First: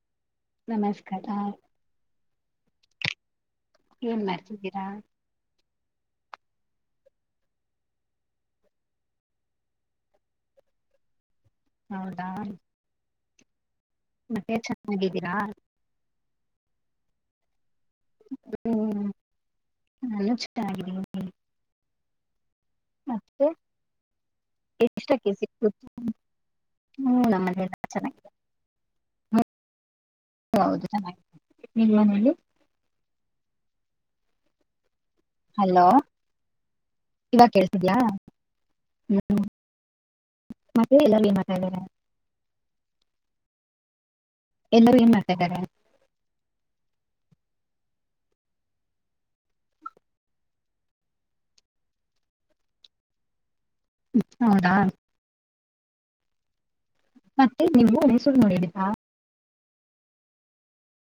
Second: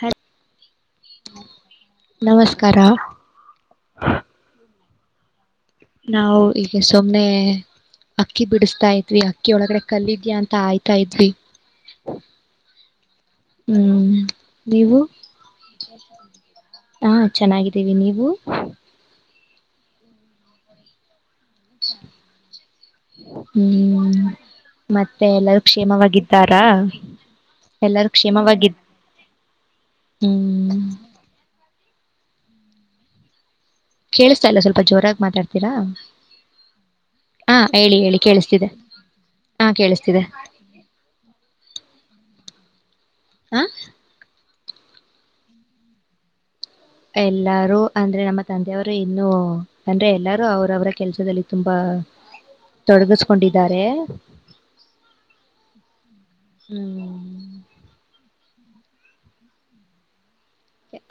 ಹೆಯ್ ನಮಸ್ಕಾರ ಕರ ಏನ್ ಮಾಡ್ತಿದ್ದೀರಾ ನಾವು ಈಗ ಸುಮ್ನೆ ಅಕ್ಕಿ ಬಿಡಿಸತಾ ಇದ್ವಿ ಅಕ್ಕಿ ಒಳಗಡೆ ಕಲ್ಲಿದ್ಯಾ ಅಂತ ಆಯ್ತಾ ಇದ್ವಿ ಹೌದಾ ಹ್ಮ್ ಮತ್ತೆ ನೀವು ಚೆನ್ನಾಗಿದ್ದೀರಾ ಹಾ ಚೆನ್ನಾಗಿತ್ತು ತಿವಿ ನೀವು ನಲ್ಲು ಚಿಟ ಆಗಿದಿವಿ ಹ್ಮ್ ಎಷ್ಟ ಮತ್ತೆ ಕೆ ಜಿ ಎಲ್ಲಾರೂ ಹ್ಮ ಕ್ಷೇಮವಾಗಿದ್ದಾರಾ ನಮ್ಮ ಮನೆಯಲ್ಲ ಎಲ್ಲಾರೂ ಚೆನ್ನಾಗಿದೆ ಕ್ಷೇಮವಾಗಿದ್ದ ಹ್ಮ್ ಹ್ಮ್ ನಿಮ್ಮ ಮನೇಲಿ ಕೇಳಿಸ್ತಾ ಇಲ್ಲ ಸ್ವಲ್ಪ ಜೋರಾಗಿ ಮಾತಾಡ್ತೀರಾ ಹಲೋ ಇವಾಗ ಹಾ ಕೇಳ್ತಿದ್ಯಾ ಹೇಳಿ ಹೇಳಿ ಕೇಳಿಸ್ತಿದೆ ಹ್ಮ್ ಹಾ ಕೇಳಿಸ್ತಿದೆ ಮತ್ತೆ ಎಲ್ಲಾರು ಏನ್ ಮಾಡ್ತಾ ಇದಾರೆ ಹ ಎಲ್ಲರೂ ಏನ್ ಮಾಡ್ತಾ ಇದ್ದಾರೆ ಎಲ್ಲಾರು ಅಂದ್ರೆ ನಮ್ಮ ತಂದೆಯವರು ಇನ್ನುೂ ಅಂದ್ರೆ ಎಲ್ಲಾರು ಅವ್ರ ಅವರ ಕೆಲ್ಸದಲ್ಲಿ ತುಂಬಾ ತೊಡಗಿಸ್ಕೊಂಡಿ ಹೌದಾ ಹು ಮತ್ತೆ ನೀವು ಮೈಸೂರು ನೋಡಿದಿರಾ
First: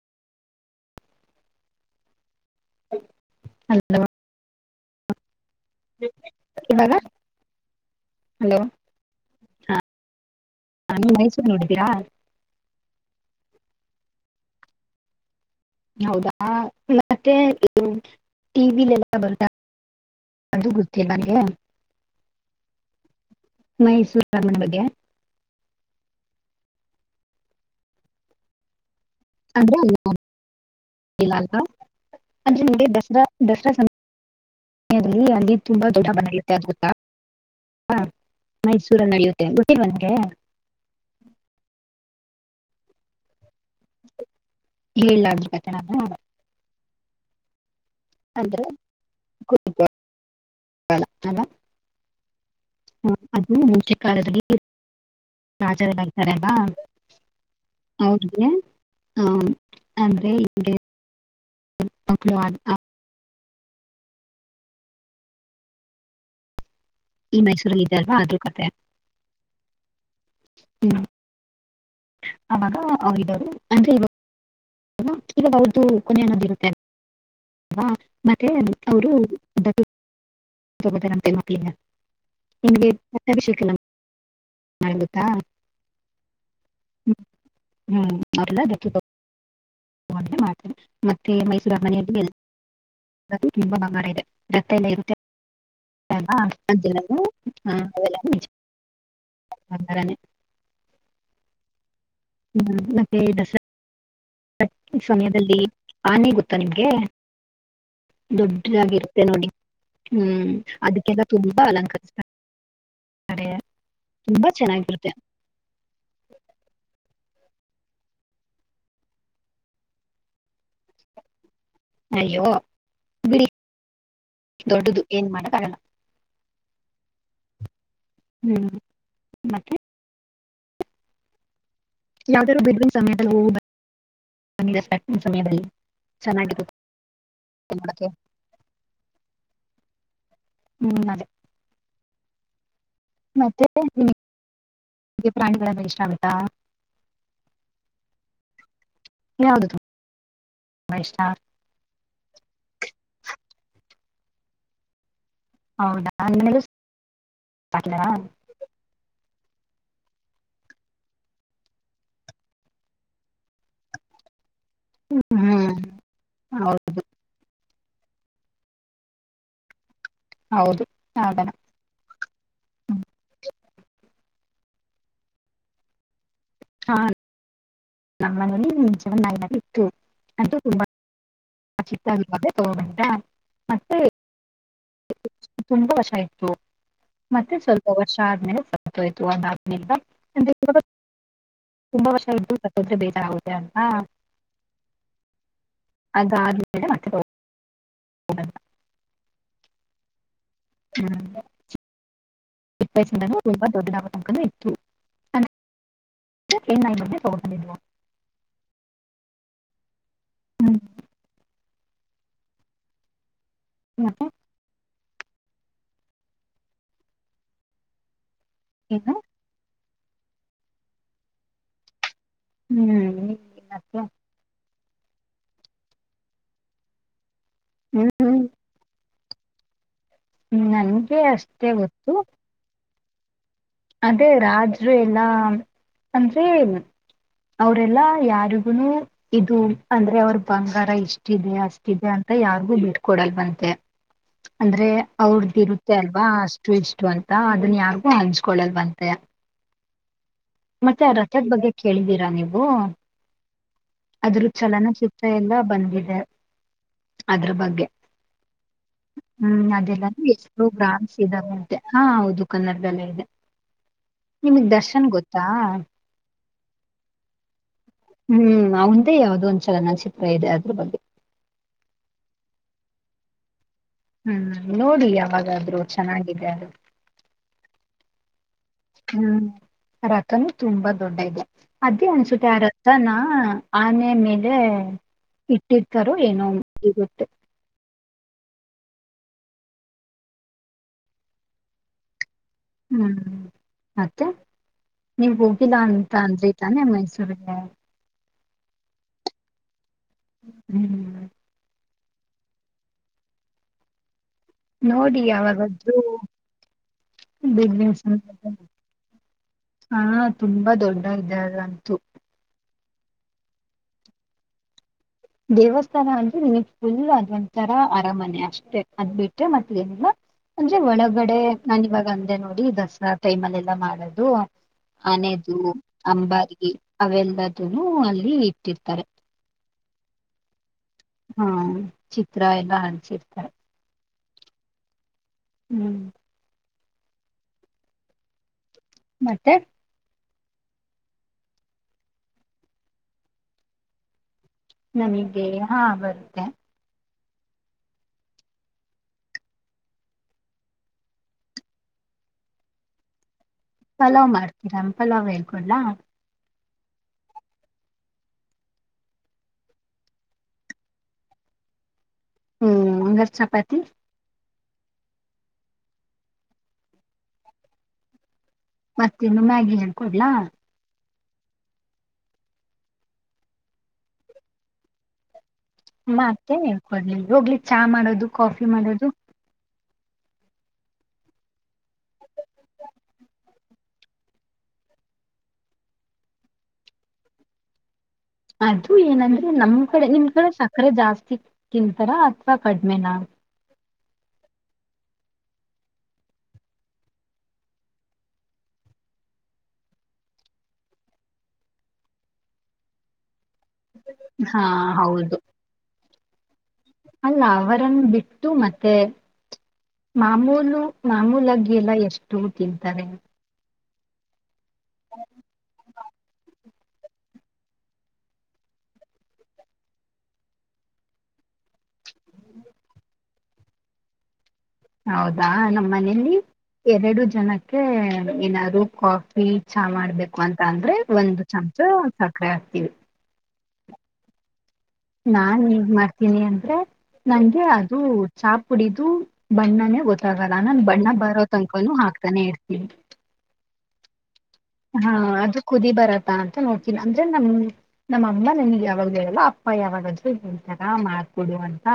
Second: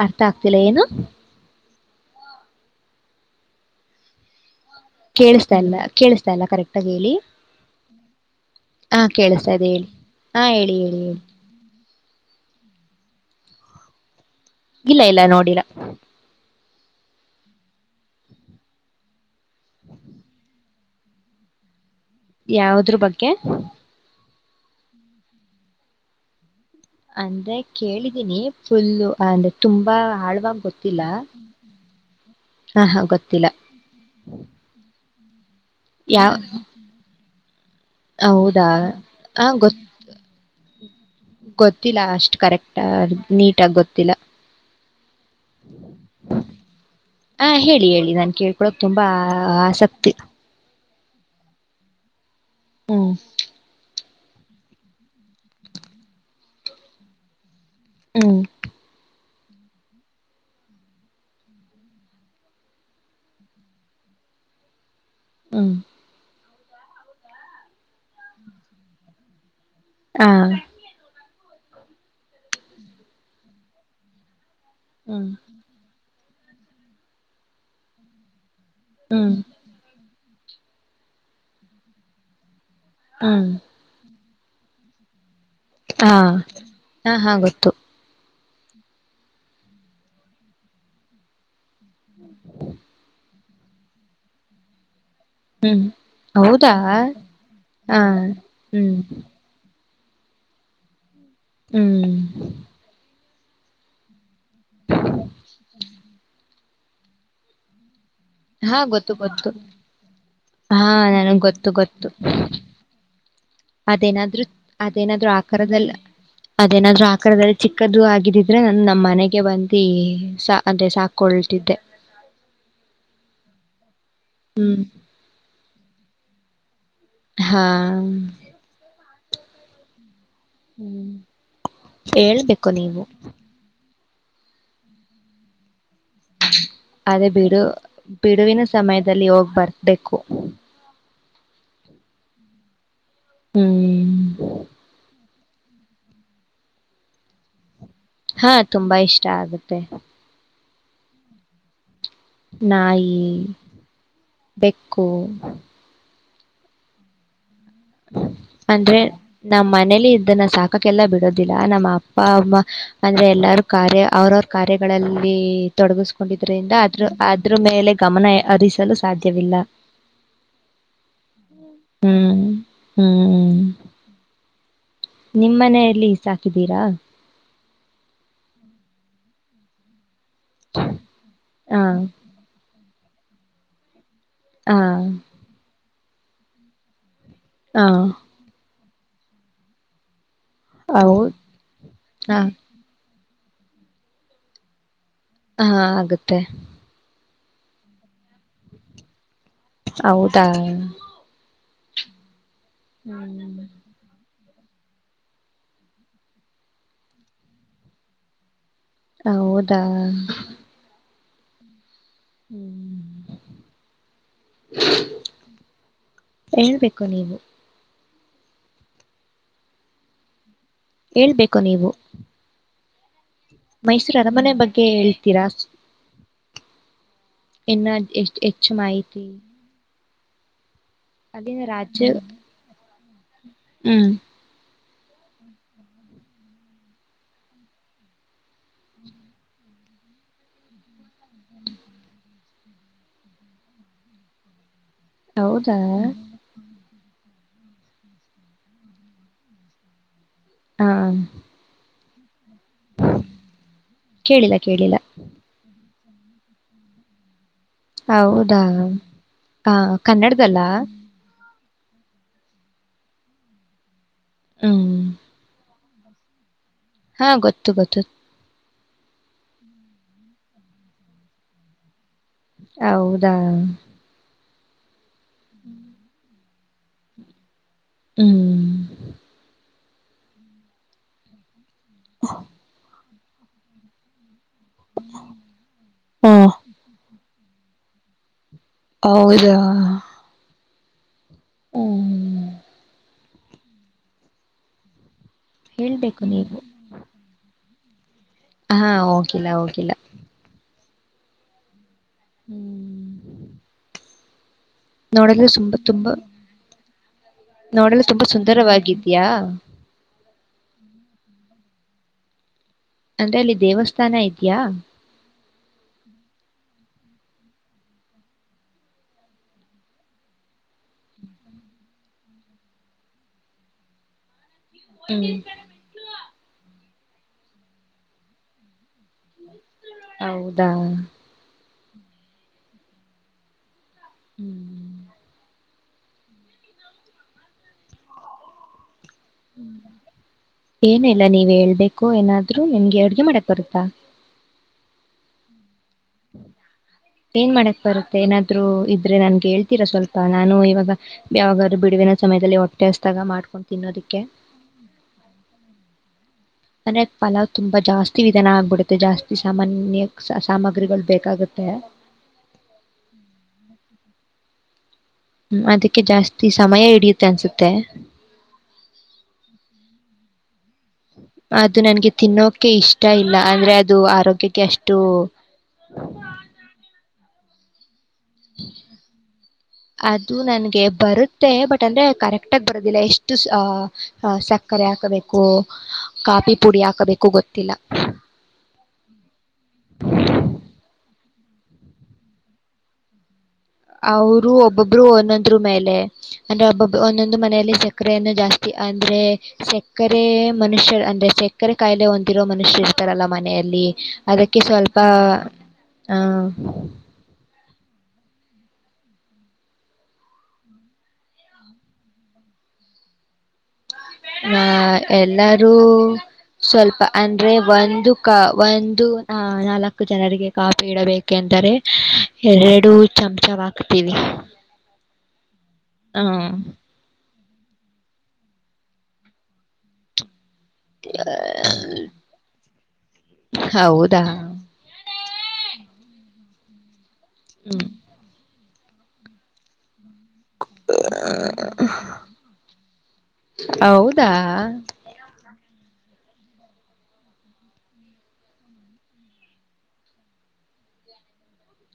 ಅರ್ಥ ಆಗ್ತಿಲ್ಲ ಏನು ಹಲೋ ಕೇಳುಸು ಲ್ಲ ಕೇಳಿಸತಾಲ್ಲ ಕರೆಕ್ಟ್ ಆಗ ಇವಾಗ ಹೇಳಿ ಹ ಕೇಳತ ಸರಿ ಹೇಳಿ ಹಾ ಹೇಳಿ ಹೇಳಿ ನಾನು ಹೇಳಿ ಮೈಸೂರು ನೋಡಿದೀರಾ ಇಲ್ಲ ಇಲ್ಲ ನೋಡಿಲ್ಲ ಹೌದಾ ಮತ್ತೆ ಟಿವಿಲೆಲ್ಲ ಬರ್ತ ಹ ಅದು ಗೊತ್ತಿಲ್ಲ ನಂಗೆ ಯಾವುದ್ರು ಬಗ್ಗೆ ನನ್ನ ಬಗ್ಗೆ ಅಂದ್ರೆ ಕೇಳಿದೀನಿ ಫುಲ್ಲು ಆ ಲೇ ಅಂದ್ರೆ ತುಂಬಾ ಆಳ್ವಾವಾಗಿ ಗೊತ್ತಿಲ್ಲ ಅಲ್ಲ ಅಲ್ವಾ ಅಂದ್ರೆ ನಿಮಗೆ ಹ ಹಾ ಗೊತ್ತಿಲ್ಲ ರಿಅಲ್ಲಿದ ಯ ಹೌದಾ ಮೈಸೂರಲ್ಲಿ ಹ ನಡೆಯುತ್ತೆ ಗೊ ಗೊತ್ತಿಲ್ವಾ ನಿಂಗೆ ಗೊತ್ತಿಲ್ಲ ಅಷ್ಟು ಕರೆಕ್ಟ ನೀಟ್ ನೀಟಾಗಿ ಗೊತ್ತಿಲ್ಲ ಹೇಳಲಾ ಅದರ ಬಗ್ಗೆ ನಾನು ಹಾ ಹೇಳಿ ಹೇಳಿ ಇದನ್ ಕೇಳ್ಕೊಕ್ ತುಂಬಾ ಆಸಕ್ತಿ ಅಲ್ಲ ಅಲ್ವಾ ಹ್ಮ್ ಹ ಅದು ಮುಂಚೆ ಕಾಡಲ್ಲಿ ರಾಜರತ್ತರಲ್ಲ ಹೌದು ಹ್ಮ್ ಬೆ ಹ ಆದ್ರೆ ಹಿಂಗೇ ಇವಾಗ್ಲೂ ಹ ಈ ಮೈಸೂರಿಲ್ಲಿ ಇದ್ದಲ್ವಾ ಅದೂ ಕತೆ ಹಾ ಅವಾಗರು ಅಂದ್ರೆ ಹ್ಮ್ ಇ [inaudible] [inaudible] ಮತ್ತೆ ಅದು ಅವರು ಹ್ಮ್ ತಗದರಂಂತೆ ಮಪಲಿನಾ. ನಿಗೆ ಹ್ಮ್ ಮತ್ತಭಿಷಕಲಂ. ಆಗತ್ತಾ ಹಾ ಹಾ ಹಾ ಗೊತ್ತು ಮಲ್ಲ ಮಾಡ್ತಾರೆ ಮತ್ತೆ ಮೈಸೂ [inaudible] ತುಂಬಾ ಬಾರ ಇದೆ ರಕ್ ಎಲ್ಲ ಇರುತ್ತೆ ಹ್ಮ್ ಅಲ್ವಾ ಹೌದಾ ಅದೆಲ್ಲವೂ ಹಾ ಹ್ಮ್. ಅನೆೆ. ಹ್ಮ್ ಹ್ಮ ಎ ದಸರ ಸಮಯದಲ್ಲಿ ಆನೆ ಗೊತ್ತ ಗತ್ತ ನಿಮ್ಗೆ ಹಾ ಗೊತ್ತು ದೊಡ್ಡಾಗಿರುತ್ತೆ ನೋಡಿ ಗೊತ್ತು ಹ್ಮ್ ಹಾ ಅದಕ್ಕೆಲ್ಲ ನನಗ್ ತುಂಬಾ ಗೊತ್ತು ಗೊತ್ತು ಅಲಂಕರಿಸ್ತ. ಅದೇನಾದ್ರು ಅದೇನಾದ್ರು ಆಕಾರದಲ್ಲ ಅದೇನಾದ್ರು. ಆ ಕದಲ್ಲಿ ಚಿಕ್ಕದದು ಆಗಿದಿದ್ರೆ ನಾನ ನಮ್ಮ್ ಮನೆಗೆ ಬಂದು ಅದೇ ಸಾಕೊಳ್ತಿದ್ದೆ ಅಯ್ಯೋ ಬಿ. ದೊಡ್ಡದು ಏನ್ ಮಾಡ ಬರೋಣ ಹಾ. ಹ್ಮ್ ಮತ್ತೆ ಹ್ಮ್ ಯಾವ್ದರೂ ಹೇಳ್ಬೇಕು ಬಿರ್ಂಗನ್ ನೀವು ಸಮಯದಲ್ಲಿ ಹೋಗುವ ಬ. ಸಮ ಸಮೀ ಬ. ಅದೇ ಬಿಡು ನೋಡಕ್ಕೆ ಬಿಡುವಿನ ಸಮಯದಲ್ಲಿ ಹೋಗ್ ಬರ್ಬೇಕು ಹ್ಮ್ ಅದೇ ಮತ್ತೆ ಹ್ಮ್ ನಿಗೆ ಪ್ರಾಣಿಗಳೆಲ್ಲ ಇಷ್ಟ ಆಗುತ್ತಾ ಹಾ ತುಂಬಾ ಇಷ್ಟ ಆಗುತ್ತೆ ೈ ಸ್ಟಾರ್ ನಾಯಿ ಬೆಕ್ಕು ಹೌದಾ ನನಗೆ ಅಟ್ಲವಾ ಅಂದ್ರೆ ನಮ್ಮ್ ಮನೇಲಿ ಇದನ್ನ ಸಾಕಕ್ಕೆಲ್ಲಾ ಬಿಡೋದಿಲ್ಲ ನಮ್ಮ ಅಪ್ಪ ಅಮ್ಮ ಅಂದ್ರೆ ಎಲ್ಲಾರ ಕಾರ್ಯ ಅವ್ರವ್ರ ಕಾರ್ಯಗಳಲ್ಲಿ ಹ್ಮ್ ತೊಡಗಿಸ್ಕೊಂಡಿದ್ರಿಂದ ಹೌದು ಆದ್ರ ಅ ಮೇಲೆ ಗಮನ ಹರಿಸಲು ಸಾಧ್ಯವಿಲ್ಲ ಹೌದು ಹಾಗಣ ಹ್ಮ್ ಹ್ಮ್್ಮ ನಿಮ್ಮ್ ಮನೆಯಲ್ಲಿ ಸಾಕು ಹಕಿದ್ದೀರಾ ಹಾ ನಮ್ಮ ನಿ ನ ಬಿು ಅಂತು ತುಂಬ ಹ ಚಿತ ತ ಹ ಮತ್ತೆ ಹಾ ಸ ಮತ್ತೆ ಸ್ವಲ್ಪ ವರ್ಷ ಆದ್ಮೇಲೆ ಸ್ ತು ಅದ ನಿ ಹೌದ ತುಂಬ ವರ್ಷ ಹ ಹಬ ದ ಹಾ ಆಗುತ್ತೆ ಹ ಹೌದು ಹಾ ಇಪ್ಪಾಯ ಒಾ ದೊಡ್ಡ ತಕೊಂಡ ಮಂದೆ ತಗೊಂಡೊಂಡಿ ಹೌದಾ ಹ್ಮ ಹ್ಮ್ ಹಕೆ ಹೇಳ್ಬೇಕು ನೀವು ಏನು ಹೇಳ್ಬೇಕು ನೀವು ಹ್ಮ್ ಮತ್ತೆ ಮೈಸೂರ ಅರ ಮನೆ ಬನ್ ಗೆ ಹೇಳ್ತೀರಾ ಇನ್ನ ಎಷ್ಟ ಹೆಚ್ಚು ಮಾಹಿ ತಿ ಹ್ಮ್ [unintelligible] ಕೆ ಅಷ್ಟೇ ರಾಜ್ಯ ಗೊತ್ತು ಹ್ಮ್ ಅದೇ ರಾಜ್ ಅಂದ್ರೆ ಯಲ್ಲ ಅಂದ್ರೆ ಅವರೆಲ್ಲಾ ಯಾರಿಗುನು ಇದು ಅಂದ್ರೆ ಅವ್ರ್ ಬಂಗಾರ ಇಷ್ಟ ಇಿದೆ ಅಷ್ಟಿದೆ ಅಂತ ಯಾರಿಗೂ ಬಿಟ್ಕೊಡಲ್ ವಂತೆ ಅಂದ್ರೆ ಅವ್ರದ್ದು ಹೌದಾ ಇರುತ್ತೆ ಅಲ್ವಾ ಅಷ್ಟು ಇಷ್ಟು ಅಂತ್ ಾ ಅದನ್ ಯಾರ್ಗೂ ಕೊಳ್ಳಲ್ವಂತೆ ಹಾ ಮತ್ತೆ ಆ ರಥದ್ ಬಗ್ಗೆ ಕೇಳಿದ್ದಿ ರ ನೀವ್ ವು ಅಂದ್ರು ಕೇಳಿಲ್ಲ ಚಲನ ಕೇಳಿಲ್ಲ ಚಿತ್ರ ಎಲ್ಲ ಬಂದಿದ್ವು ಅದ್ರ ಬಗ್ಗೆ ಹೌದಾ ಹ್ಮ್ ಹ ಕನ್ನಡದಲ್ಲ ದ್ ಹಾ ಹೌದು ಕನ್ನಡದೆಲ್ಲೆ ಇದೆ ನಿಮಗ್ ಹ್ಮ್ ದರ್ಶನ್ ಗೊತ್ ಹಾ ಹಾ ಗೊತ್ ತ್ತುಗತ್ತು [inaudible] ಯಾವವು್ದೋ ಒಂದ್ ಚಲನಚಿತ್ರ ಇದೆ ಅದ್ರ ಬಗ್ಗೆ ಹೌದಾ ಹ್ಮ್ ನೋಡಿಯಾವ್ ಯಾವದಾದ್ರು ಚೆನ್ನಾಗಿದೆ ಅದು ಹ್ಮ್ ಹ್ಮ್ ರಥನ್ ತುಂಬಾ ದೊಡ್ಡ ಇದೆ ಅದೇ ಅನ್ಸುತ್ತೆ ಆ ರಥನ ಆನೆೆಯ ಮೇಲೆ ಇಟ್ಟಿರ್ತಾರೋ ಹಾ ಏನೋ [inaudible] ಹೌದಾ ಹ್ಮ್ ಹ್ಮ್ ಮತ್ತೆ ನೀವ ಹೋಗಿಲ್ಲಾ ಅಂತ ಹೇಳ್ಬೇಕು ಅಂದ್ರಿ ನೀವು ತಾನೆ ಮೈಸೂರಿಗೆ ಹಾ ಹೋಗಿಲ್ಲ ಹೋಗಿಲ್ಲ ಹ್ಮ್ ಹ್ಮ್ ನೋಡಿ ನೋಡಲು [inaudible] ಯಾವಾಗಾದ್ರೂ ಬಿಡುವಿನ ಸಮಯದಲ್ಲಿ. ಹಾ ತುಂಬಾ ದೊಡ್ಡ ಇದರಲೂ ಅಂತು ಅಂದ್ರೆ ಅಲ್ಲಿ ದೇವಸ್ಥಾನ ಇದ್ಯಾ ದೇವಸ್ಥಾನ ಅಂದ್ರೆ ನಿಮಗ್ ಫುಲ್ ಅದ ಒಂತರ ಅರಮನೆ ಅಷ್ಟೇ ಅದ್ ಬಿಟ್ರೆ ಮತ್ತ ಏನಿಲ್ಲ ಅಂದ್ರೆ ಒಳಗಡೆ ನಾನ ಇವಾಗ ಅಂದೆ ನೋಡಿ ದಸರಾ ಟೈಮಲ್ಲ ಎಲ್ಲಾ ಮಾಡೋದು ಹ್ಮ್ ಆನೇದು ಅಂಬಾರಿಗೆ ಅವೆಲ್ಲದ ಅಲ್ಲಿ ಇಟ್ಟಿರ್ತಾರೆ ಹೌದು ಹಾ ಹಾ ಚಿತ್ರ ಎಲ್ಲ ಅಂಟಿಸಿರುತ್ತಾರೆ ಹ್ಮ್ ಹ್ಮ್ ಮತ್ತೆ ಹ್ಮ್ ಏನ ಇಲ್ಲ ನೀವ ಹೇಳ್ಬೇಕು ಏನಾದ್ರರು ನಿಮ್ಗೆ ಅಡ್ಗೆ ಮಾಡಕ್ ಬರುತ್ತಾ ನನಗೆ ಹಾ ಬರುತ್ತೆ ಏನ್ಮಾಡಕ್ ಬರುತ್ತೆ ಏನಾದ್ರು ಇದ್ರೆ ನನ್ಗೆ ಹೇಳ್ತೀರಾ ಸ್ವಲ್ಪ ನಾನು ಇವಾಗ ಯಾವಾಗಾದ್ರು ಬಿಡುವಿನ ಸಮಯದಲ್ಲಿ ಹೊಟ್ಟೆಹಸ್ದಾಗ ಮಾಡ್ಕೊಂಡ ಪಲಾವ್ ಮಾಡ್ತೀರಾ ಪಲಾವ್ ಹೇಳ್ ಕೊಡ್ಲಾ ಅಂದ್ರೆ ಪಲಾವ್ ತುಂಬಾ ಜಾಸ್ತಿ ವಿಧಾನ ಆಗ್ಬಿಡುತ್ತೆ ಜಾಸ್ತಿ ಸಾಮಾನ್ಯ ಸಾಮಗ್ರಿಗಳು ಬೇಕಾಗುತ್ತೆ ಹ್ಮ್ ಅಂಗಾರ ಚಪಾತಿ ಹ್ಮ್ ಅದಕ್ಕೆ ಜಾಸ್ತಿ ಸಮಯ ಹಿಡಿಯುತ್ತೆ ಅನ್ಸುತ್ತೆ ಮತ್ತೆನ್ನು ಮ್ಯಾಗಿ ಕೊಡ್ಲ ಅದು ನನ್ಗೆ ತಿನ್ನೋಕೆ ಇಷ್ಟ ಇಲ್ಲ ಅಂದ್ರೆ ಅದು ಆರೋಗ್ಯಕ್ಕೆ ಅಷ್ಟು ಮತ್ತೆ ಹೇಳ್ಕೊದ್ಲಿ ಹೋಗ್ಲಿ ಚಾ ಮಾಡೋದು ಕಾಫಿ ಮಾಡೋದು ಅದು ನನ್ಗೆ ಬರುತ್ತೆ ಬಟ್ ಅಂದ್ರೆ ಕರೆಕ್ಟ್ ಆಗಿ ಬರೋದಿಲ್ಲ ಎಷ್ಟು ಸಕ್ಕರೆ ಹಾಕಬೇಕು ಕಾಫಿ ಪುಡಿ ಹಾಕಬೇಕು ಗೊತ್ತಿಲ್ಲ ಅದು ಏನಂದ್ರೆ ನಮ್ ಕಡೆ ನಿಮ್ ಕಡೆ ಸಕ್ಕರೆ ಜಾಸ್ತಿ ಸಿಕ್ [unintelligible] [unintelligible] ತಿಂತಾರ ಅಥವ ಕಡುಲೆನ ಅವರು ಒಬ್ಬೊಬ್ರು ಒಂದೊಂದ್ರ ಮೇಲೆ ಅಂದ್ರೆ ಒಬ್ಬೊಬ್ ಒಂದೊಂದು ಮನೆಯಲ್ಲಿ ಸಕ್ಕರೆಯನ್ನು ಜಾಸ್ತಿ ಅಂದ್ರೆ ಸಕ್ಕರೆ ಮನುಷ್ಯ ಅಂದ್ರೆ ಸಕ್ಕರೆ ಕಾಯಿಲೆ ಹೊಂದಿರೋ ಮನುಷ್ಯರು ಇರ್ತಾರಲ್ಲ ಮನೆಯಲ್ಲಿ ಇಲ್ಲಿ ಅದಕ್ಕೆ ಹಾ ಸ್ವಲ್ಪ ಹೌದು ಹಾ ಅಲ್ಲ ಅವರನ್ನು ಬಿಟ್ಟು ಮತ್ತೆ ಮಾಮೂಲು ಮಾಮೂಲಗೆಲ್ಲ ಎಷ್ಟು ತಿಂತಾರೆ [unintelligible] [unintelligible] ಎ ಲ್ಲರೂ ಸ್ವಲ್ಪ ಅಂದ್ರೆ ಒಂದು ಕ ಒಂದು ನಾಲ್ಕು ಜನರಿಗೆ ಕಾಫಿ ಇಡಬೇಕೆಂದರೆ ಎರಡು ಚಮಚ ಹಾಕ್ತೀವಿ ಹೌದಾ ನಮ್ಮ ಮನೆಲಿ ಎರಡು ಜನ ಏನಾದ್ರು ಕಾಫಿ ಚಾ ಮಾಡ್ಬೇಕು ಅಂತ ಅಂದ್ರೆ ಒಂದುಚಮಚ ಸಕ್ಕರೆ ಹಾಕ್ತೀವಿ ಹೌದಾ ನಾನ್ ಈಗ್ ಮಾಡ್ತೀನಿ ಅಂದ್ರೆ ನಂಗೆ ಹ್ಮ್ ಅದು ಚಾಪ್ ಕುಡಿದು ಬಣ್ಣನೇ ಒ ಗೊತ್ತಾಗಲ್ಲ ನಾನು ಬಣ್ಣ ಬರೋ ತನ್ಕನು ಹಾಕ್ತಾನೆ ಇರ್ತೀನಿ ಹೌದಾ ಹಾ ಅದು ಕುದಿ ಬರತ್ ಅಂತ ನೋಡ್ತೀನಿ ಅಂದ್ರೆ ನಮ್ ನಮ್ಮ ಅಮ್ಮ ನಮಗ್ ಯಾವಾಗೂ ಹೇಳಲ್ಲ ಅಪ್ಪ ಯಾವಾಗಾದ್ರೂ ಹೇಳ್ತಾರ ಮಾಡ್ಕೊಡು ಅಂತ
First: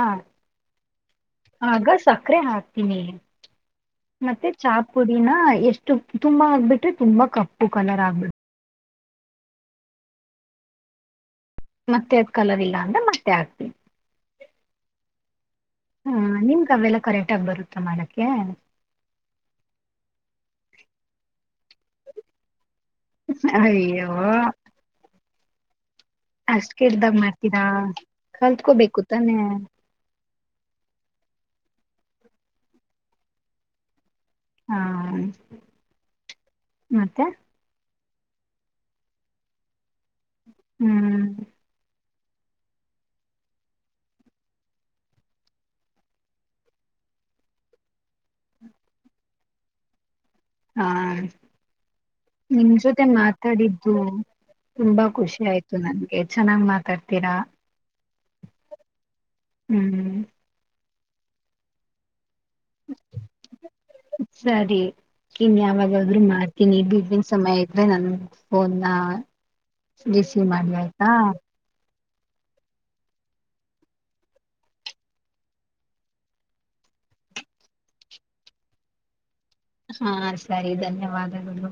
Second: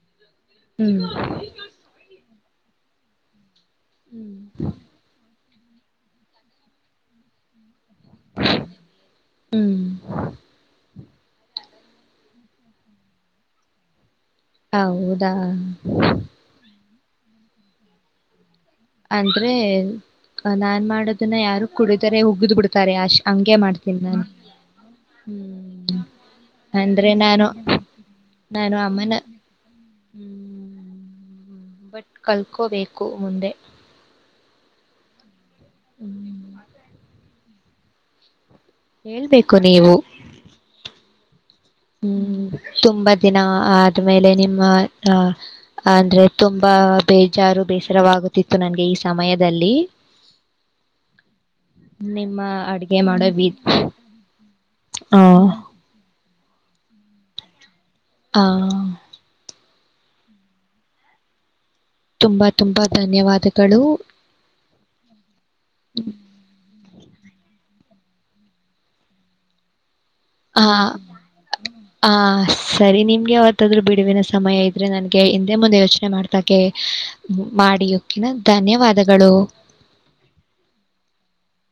ಹ್ಮ್ [unintelligible] ಆಗ ಸಕ್ಕರೆ ಹಾಕ್ತೀನಿ ಮತ್ತೆ ಚಾ ಪುಡಿನ ಆ ಎಷ್ಟು ತುಂಬಾ ಆಗ್ಬಿಟ್ರೆ ತುಂಬಾ ಕಪ್ಪು ಕಲರ್ ಆಗ್ಬು ಹ್ಮ್ ಮತ್ತೆ ಅದ್ ಕಲರ್ ಇಲ್ಲ ಅಂದ್ರೆ ಮತ್ತೆ ಹಾಕ್ತೀನಿ ಹೌದಾ ಹ ನಿಮ್ಗ ಅವೆಲ್ಲ ಕರೆಕ್ಟ್ ಆಗಿ ಬರುತ್ತಾ ಮಾಡಕ್ಕೆ ಅಂದ್ರೆ ನಾನ್ ಮಾಡೋದನ್ನ ಯಾರು ಕುಡಿದರೆ ಉಗಿದ್ ಬಿಡ್ತಾರೆ ಅಷ್ಟ್ ಹಂಗೆ ಮಾಡ್ತೀನಿ ಅಯ್ಯೋ ನಾನು ಹ್ಮ್ ಅಷ್ಟ ಅಂದ್ರೆ ಕೆಡ್ದಾಗ ನಾನು ಮಾಡ್ತೀರಾ ನಾನು ಕಲ್ತ್ಕೋಬೇಕು ಅಮ್ಮನ ತಾನೆ ಹ್ಮ್ ಬಟ್ ಕಲ್ಕೋಬೇಕು ಮುಂದೆ ಹಾ ಹ್ಮ್ ಮತ್ತೆ ಹೇಳ್ಬೇಕು ನೀವು ಹ್ಮ್ [unintelligible] ಹ್ಮ್ ತುಂಬಾ ದಿನ ಆದ್ಮೇಲೆ ನಿಮ್ಮ ಅಹ ಅಂದ್ರೆ ತುಂಬಾ ಬೇಜಾರು ಬೇಸರವಾಗುತ್ತಿತ್ತು ನಂಗೆ ಈ ಸಮಯದಲ್ಲಿ ಹಾ ನಿಮ್ಮ ನಿಮ್ ಅಡ್ಗೆ ಜೊತೆ ಮಾಡೋ ವಿ ಮಾತಾಡಿದ್ದು ತುಂಬಾ ಹ ಖುಷಿ ಆಯ್ತು ನನ್ಗೆ ಚೆನ್ನಾಗ್ ಮಾತಾಡ್ತೀರಾ ಹ ಹ್ಮ್ ತುಂಬಾ ತುಂಬಾ ಧನ್ಯವಾದಗಳು ಸರಿ ಇನ್ ಯಾವಾಗಾದ್ರರು ಮಾಡ್ತೀನಿ ಬಿ ಸಮಯ ಇದೆ ನನ್ ಫೋನ್ ರಿಸೀವ್ ಮಾಡಿ ಹ ಆಯ್ತ ಹ ಸರಿ ನಿಮ್ಗೆ ಅವಾವತ್ತಾದ್ೂ ಬಿಡುವಿನ ಸಮಯ ಇದ್ರೆ ನನ್ಗೆ ಹಿಂದೆ ಮುಂದೆ ಯೋಚನೆ ಮಾಡ್ತಗೇ ಮಾಡಿ ಓ ಕೆ ನಾ ಧನ್ಯವಾದಗಳು. ಹಾ ಸರಿ ಧನ್ಯವಾದಗಳು